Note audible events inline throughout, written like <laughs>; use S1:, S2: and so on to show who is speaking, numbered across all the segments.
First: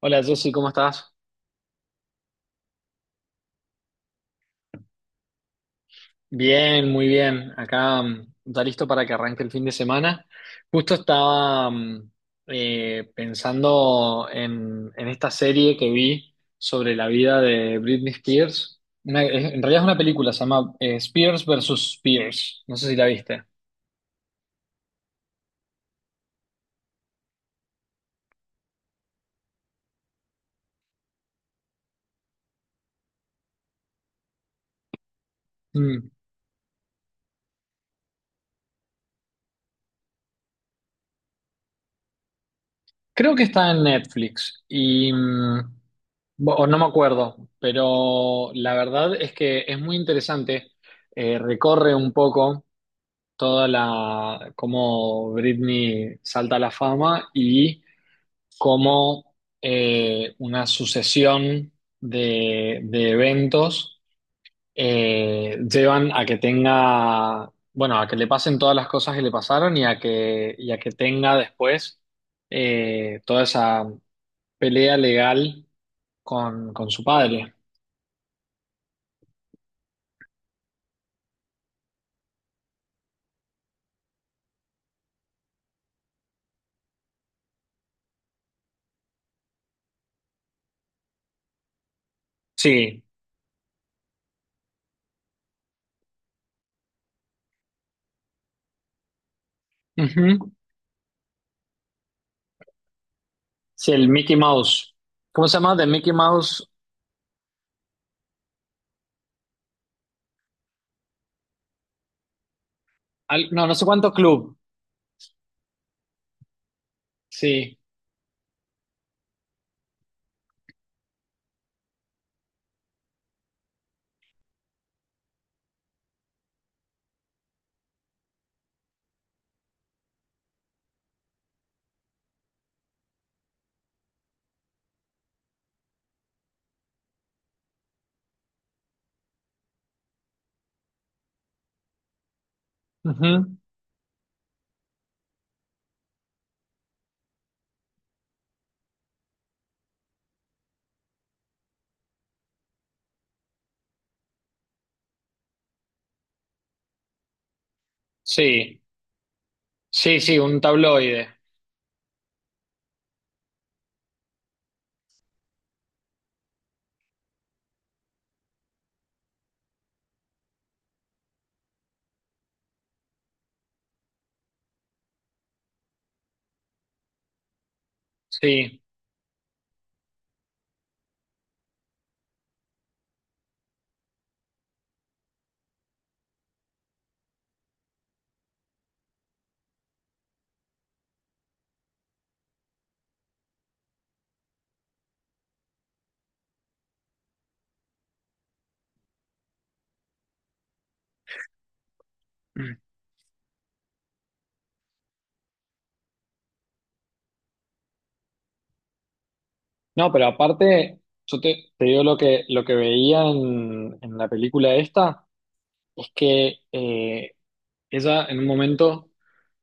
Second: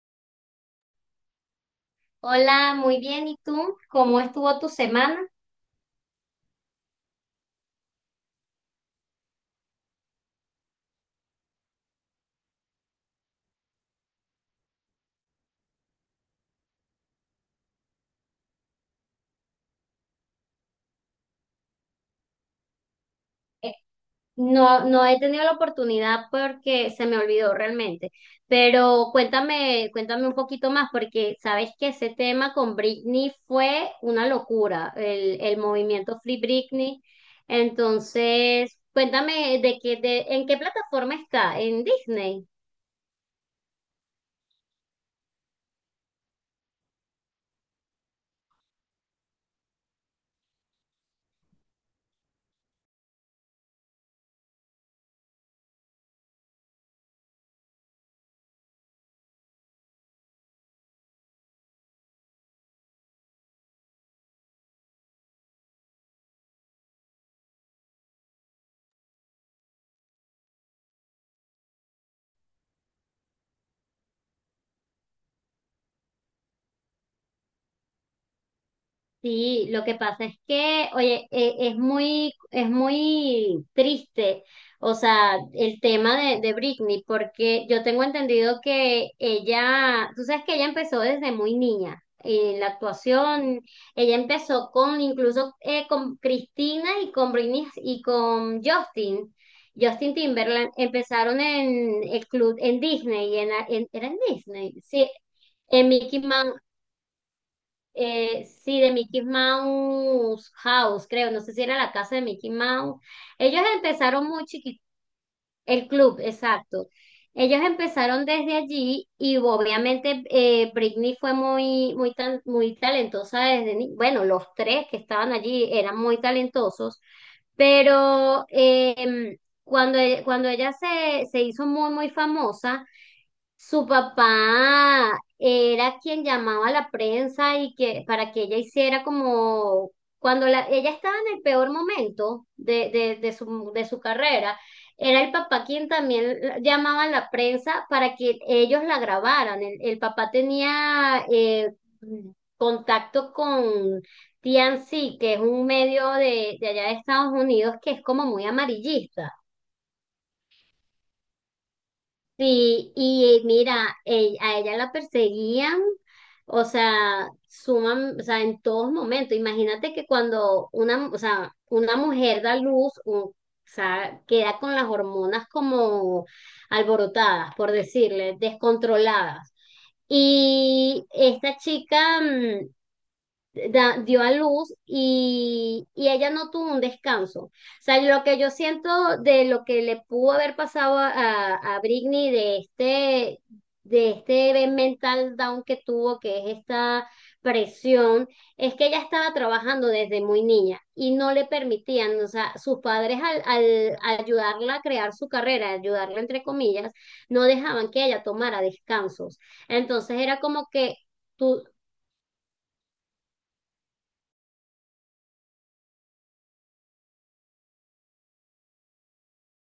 S1: Hola Jessy, ¿cómo estás?
S2: Hola, muy bien. ¿Y tú? ¿Cómo estuvo tu semana?
S1: Bien, muy bien. Acá ya listo para que arranque el fin de semana. Justo estaba pensando en esta serie que vi sobre la vida de Britney Spears. En realidad es una película, se llama Spears versus Spears. No sé si la viste.
S2: Eh, no, no he tenido la oportunidad porque se me olvidó realmente. Pero cuéntame, cuéntame un poquito más, porque sabes que ese tema con Britney fue una locura, el
S1: Mm.
S2: movimiento Free Britney. Entonces, cuéntame de qué, de, en qué plataforma está, en Disney.
S1: Creo que está en Netflix y o no me acuerdo, pero la verdad es que es muy interesante. Recorre un poco toda la, cómo Britney salta a la fama y cómo una sucesión de eventos llevan a que tenga, bueno, a que le pasen todas las cosas que le pasaron y a que tenga después toda esa pelea legal con su padre.
S2: Sí, lo que pasa es que, oye, es muy triste, o sea, el tema de Britney, porque yo tengo entendido que ella, tú sabes que ella empezó desde muy niña en la
S1: Sí.
S2: actuación, ella empezó con, incluso con Cristina y con Britney y con Justin, Justin
S1: Ujú.
S2: Timberland, empezaron en el club, en Disney,
S1: Sí,
S2: era
S1: el
S2: en
S1: Mickey
S2: Disney,
S1: Mouse.
S2: sí,
S1: ¿Cómo se llama? The
S2: en
S1: Mickey
S2: Mickey Mouse,
S1: Mouse.
S2: sí, de Mickey Mouse House, creo, no sé si era la casa de Mickey Mouse. Ellos
S1: No, no sé cuánto
S2: empezaron muy
S1: club.
S2: chiquitos, el club, exacto. Ellos
S1: Sí.
S2: empezaron desde allí y obviamente Britney fue muy, muy, muy talentosa desde, bueno, los tres que estaban allí eran muy talentosos, pero cuando, cuando ella se, se hizo muy, muy famosa, su papá era quien llamaba a la prensa y que para que ella hiciera como cuando ella estaba en el peor momento
S1: Ujú.
S2: de su carrera, era el papá quien también llamaba a la prensa para que ellos la grabaran. El papá tenía contacto con TNC, que es un medio de allá de Estados Unidos que es como muy
S1: Sí,
S2: amarillista.
S1: sí, sí, un tabloide.
S2: Sí, y mira, a ella la perseguían, o sea, suman, o sea, en todos momentos. Imagínate que cuando una, o sea, una mujer da luz, o sea, queda con las hormonas como alborotadas, por decirle,
S1: Sí.
S2: descontroladas. Y esta chica, dio a luz y ella no tuvo un descanso. O sea, lo que yo siento de lo que le pudo haber pasado a, a Britney de este mental down que tuvo, que es esta presión, es que ella estaba trabajando desde muy niña y no le permitían, o sea, sus padres al, al ayudarla a crear su carrera, ayudarla entre comillas, no dejaban que ella tomara descansos.
S1: No,
S2: Entonces
S1: pero
S2: era como que
S1: aparte, yo
S2: tú,
S1: te digo lo que veía en la película esta, es que ella en un momento,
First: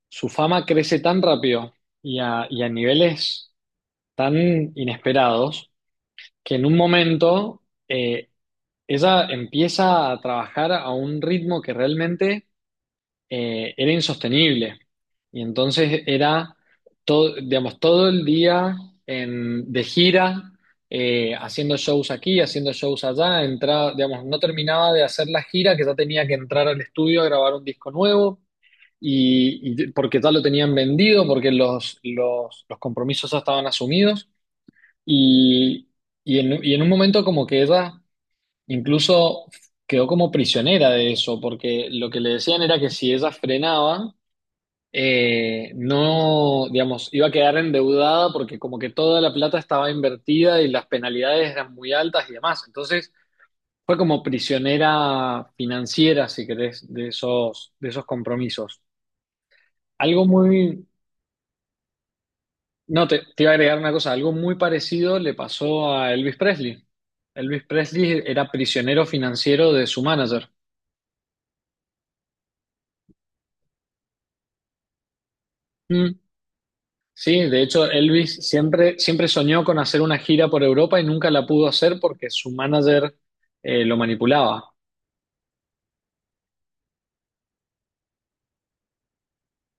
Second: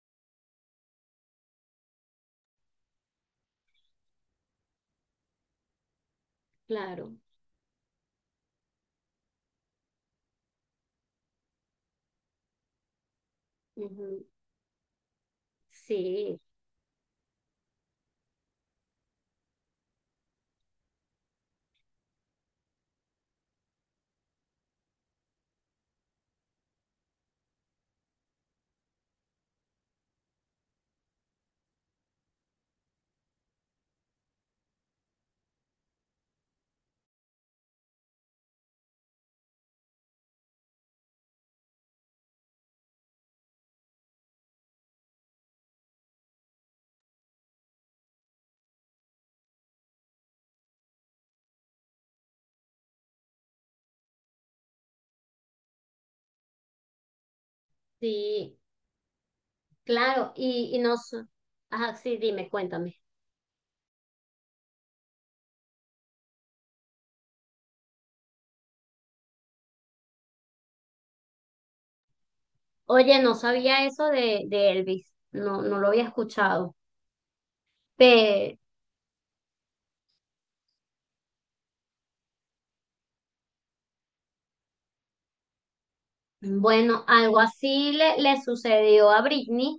S1: su fama crece tan rápido y a niveles tan inesperados, que en un
S2: claro.
S1: momento ella empieza a trabajar a un ritmo que realmente era
S2: Ujú.
S1: insostenible. Y entonces
S2: Sí,
S1: era todo, digamos, todo el día de gira, haciendo shows aquí, haciendo shows allá, entraba, digamos, no terminaba de hacer la gira, que ya tenía que entrar al estudio a grabar un disco nuevo, y porque ya lo tenían vendido, porque los compromisos ya estaban asumidos, y, y en un momento como que ella incluso quedó como prisionera de eso, porque lo que le decían era que si ella frenaba, no, digamos, iba a quedar endeudada porque como que toda la plata estaba invertida y las penalidades eran muy altas y demás. Entonces fue como prisionera financiera, si querés, de esos
S2: sí,
S1: compromisos. Algo
S2: claro, y
S1: muy,
S2: no, ajá, sí, dime, cuéntame.
S1: no, te iba a agregar una cosa, algo muy parecido le pasó a Elvis Presley. Elvis Presley era prisionero financiero de su manager.
S2: Oye, no sabía eso de Elvis, no, no lo había
S1: Mm.
S2: escuchado.
S1: Sí, de hecho, Elvis
S2: Pero,
S1: siempre, siempre soñó con hacer una gira por Europa y nunca la pudo hacer porque su manager lo manipulaba.
S2: bueno, algo así le, le sucedió a Britney.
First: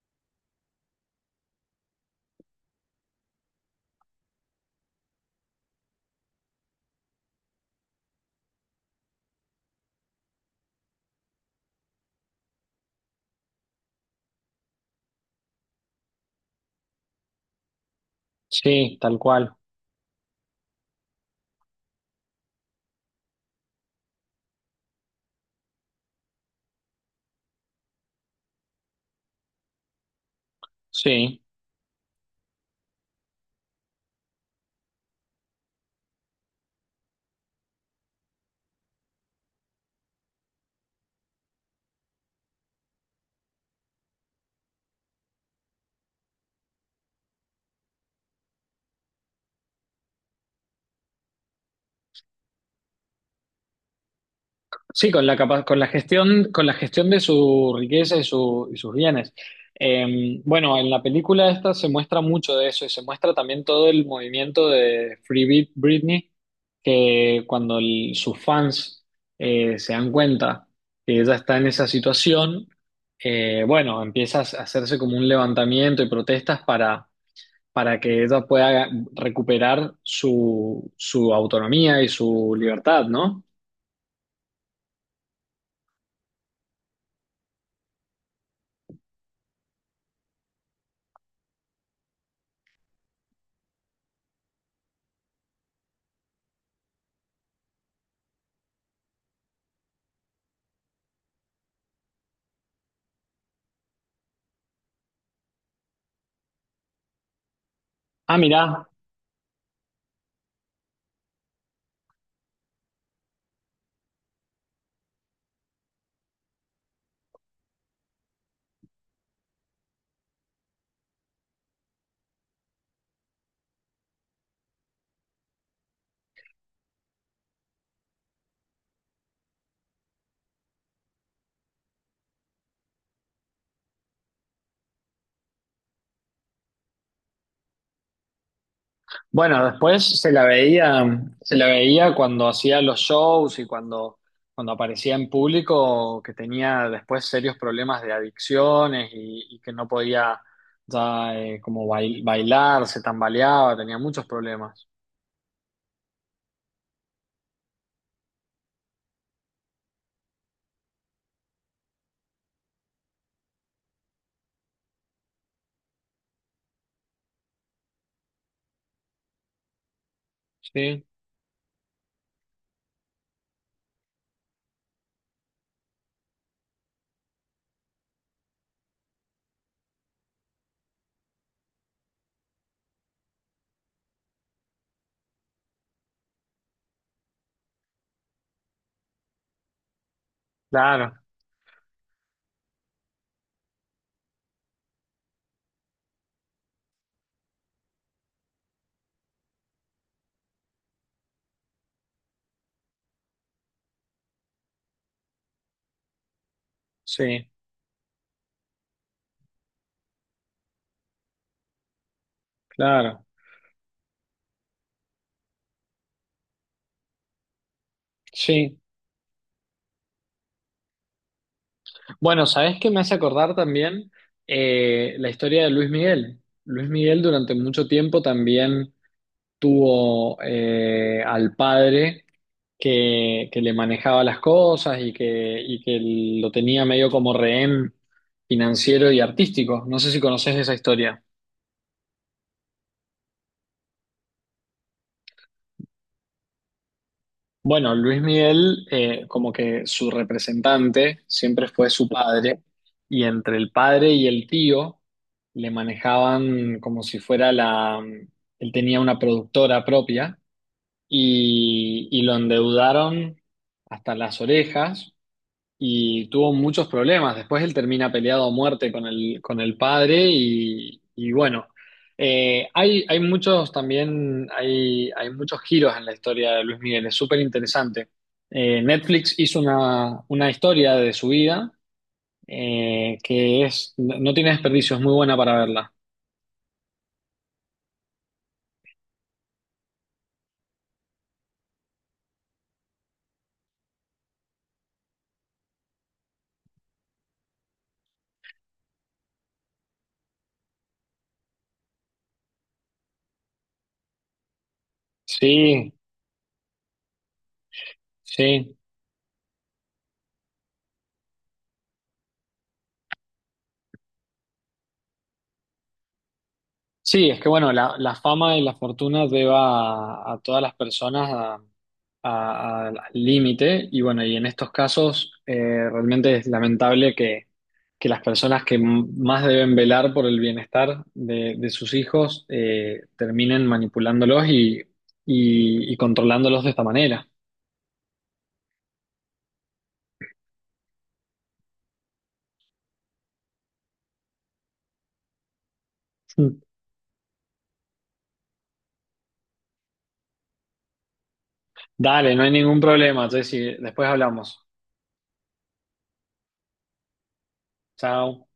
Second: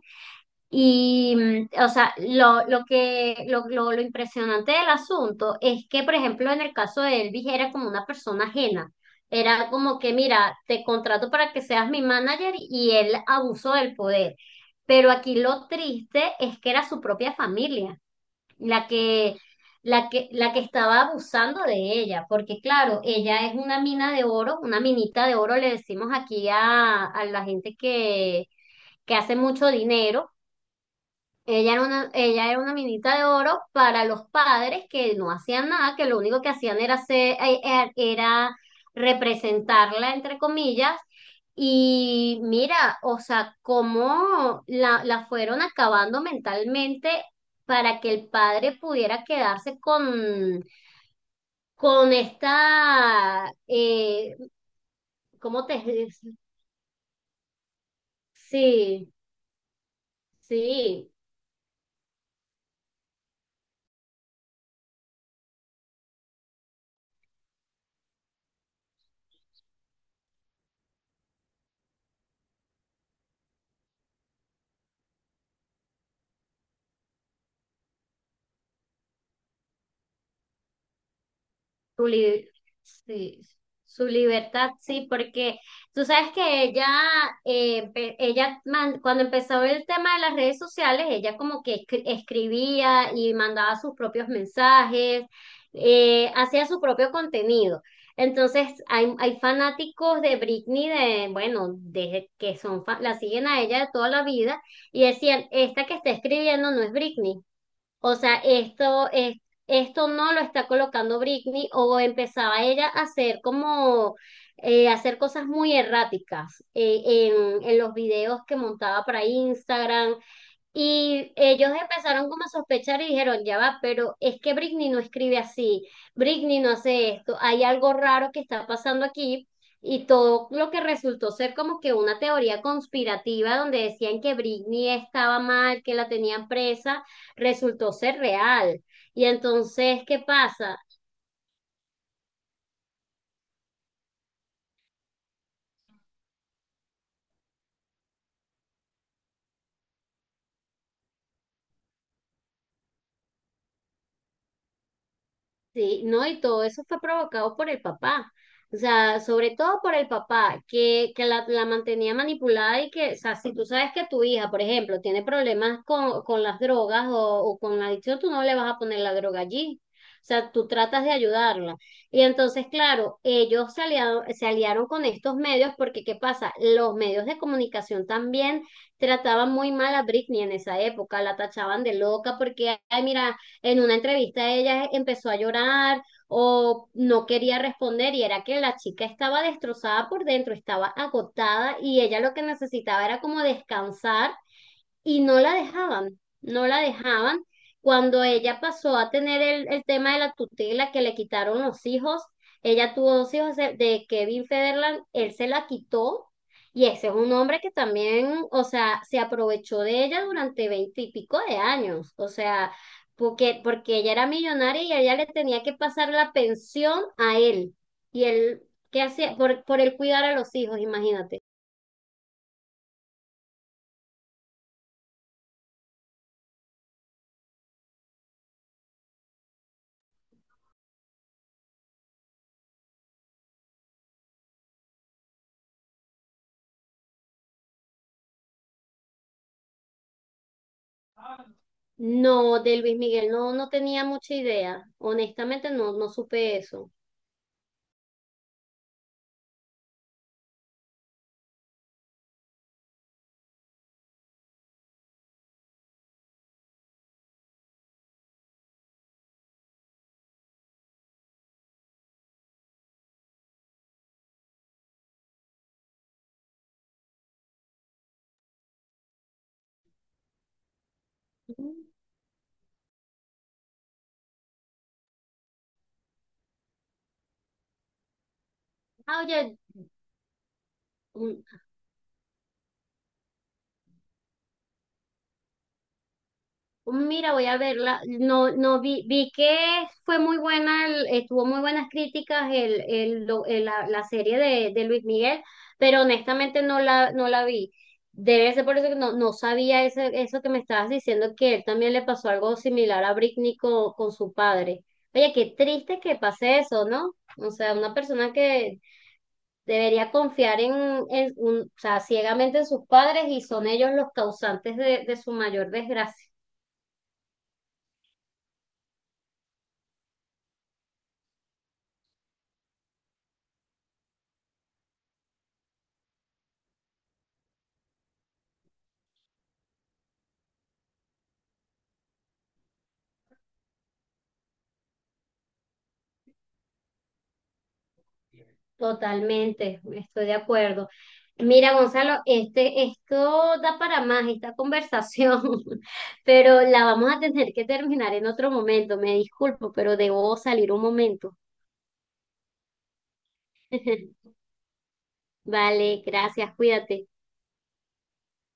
S2: Y, o sea, lo que, lo impresionante del asunto es que, por ejemplo, en el caso de Elvis era como una persona ajena. Era como que, mira, te contrato para que seas mi manager y él abusó del poder. Pero aquí lo triste es que era su propia familia la
S1: Sí, tal
S2: que,
S1: cual.
S2: la que, la que estaba abusando de ella, porque claro, ella es una mina de oro, una minita de oro, le decimos aquí a la gente que hace mucho dinero
S1: Sí.
S2: ella era una minita de oro para los padres que no hacían nada, que lo único que hacían era era representarla, entre comillas. Y mira, o sea, cómo la, la fueron acabando mentalmente para que el padre pudiera quedarse con esta,
S1: Sí,
S2: ¿cómo te...
S1: con la gestión de su riqueza y, y sus
S2: Sí,
S1: bienes. Bueno, en la
S2: sí.
S1: película esta se muestra mucho de eso y se muestra también todo el movimiento de Free Britney, que cuando sus fans se dan cuenta que ella está en esa situación, bueno, empieza a hacerse como un levantamiento y protestas para que ella pueda recuperar su, su autonomía
S2: Su,
S1: y
S2: li-
S1: su libertad,
S2: sí,
S1: ¿no?
S2: su libertad, sí, porque tú sabes que ella, eh, cuando empezó el tema de las redes sociales, ella como que escribía y mandaba sus propios mensajes, hacía su propio contenido. Entonces, hay fanáticos de Britney, de, bueno, desde que son, la siguen a ella de toda la vida y decían, esta que está escribiendo no es Britney. O sea,
S1: Ah, mirá.
S2: esto es, esto no lo está colocando Britney o empezaba ella a hacer como hacer cosas muy erráticas en los videos que montaba para Instagram y ellos empezaron como a sospechar y dijeron, ya va, pero es que Britney no escribe así, Britney no hace esto, hay algo raro que está pasando aquí. Y todo lo que resultó ser como que una teoría conspirativa donde decían que Britney estaba mal, que la tenían presa, resultó ser real. Y
S1: Bueno,
S2: entonces,
S1: después
S2: ¿qué pasa?
S1: se la veía cuando hacía los shows y cuando, cuando aparecía en público, que tenía después serios problemas de adicciones y que no podía ya como bailar, se tambaleaba, tenía muchos problemas.
S2: Sí, no, y todo eso fue provocado por el papá, o sea, sobre todo por el papá, que la mantenía manipulada y que, o sea, si tú sabes que tu hija, por ejemplo, tiene problemas con las drogas o con la adicción, tú no le vas a poner la droga allí, o sea, tú tratas
S1: Sí,
S2: de ayudarla. Y entonces, claro, se aliaron con estos medios porque, ¿qué pasa? Los medios de comunicación también trataban muy mal a Britney en esa época, la tachaban de loca porque, ay, mira en una entrevista ella empezó a llorar o no quería responder y era que la chica estaba destrozada por dentro, estaba
S1: claro,
S2: agotada y ella lo que necesitaba era como descansar y no la dejaban, no la dejaban. Cuando ella pasó a tener el tema de la tutela que le quitaron los hijos, ella tuvo 2 hijos de Kevin Federland, él se la quitó y ese es un
S1: sí,
S2: hombre que también, o sea, se aprovechó de ella durante 20 y pico de años, o sea,
S1: claro,
S2: porque, porque ella era millonaria y ella le tenía que pasar la pensión a él y él,
S1: sí.
S2: ¿qué hacía? Por él cuidar a los hijos, imagínate.
S1: Bueno, ¿sabés qué me hace acordar también eh, la historia de Luis Miguel? Luis Miguel durante mucho tiempo también tuvo al padre que le manejaba las cosas y que lo tenía medio como rehén financiero y artístico. No sé si conoces esa historia.
S2: No, de Luis Miguel, no, no tenía mucha idea. Honestamente, no, no supe eso.
S1: Bueno, Luis Miguel, como que su representante siempre fue su padre, y entre el padre y el tío le manejaban como si fuera la... Él tenía una productora propia y lo endeudaron hasta las orejas y tuvo muchos problemas. Después él termina peleado a muerte con el padre y bueno,
S2: Mm.
S1: hay muchos también, hay muchos giros en la historia de Luis Miguel, es súper interesante.
S2: Ah,
S1: Netflix
S2: oye,
S1: hizo una historia de su
S2: mm,
S1: vida que es, no tiene desperdicio, es muy buena para verla.
S2: mira, voy a verla. No, no vi, vi que fue muy buena, tuvo muy buenas críticas el, la, la serie de Luis Miguel, pero honestamente no la, no la vi. Debe ser por eso que no, no sabía eso, eso que me estabas diciendo, que él también le pasó algo similar a Britney con su padre. Oye, qué
S1: Sí,
S2: triste que pase eso, ¿no? O sea, una persona
S1: sí.
S2: que debería confiar en, o sea, ciegamente en sus padres y son ellos los causantes de su mayor desgracia.
S1: Sí, es que bueno, la fama y la fortuna lleva a todas las personas a, al límite y bueno, y en estos casos realmente es lamentable que las personas que más deben velar por el bienestar de sus hijos terminen manipulándolos y controlándolos de esta manera.
S2: Totalmente, estoy de acuerdo. Mira, Gonzalo, este, esto da para más esta conversación, <laughs> pero
S1: <laughs>
S2: la vamos a tener que terminar en otro momento. Me disculpo, pero debo salir un momento.
S1: Dale, no hay ningún problema, Jessy, después
S2: <laughs>
S1: hablamos.
S2: Vale, gracias, cuídate.
S1: Chao.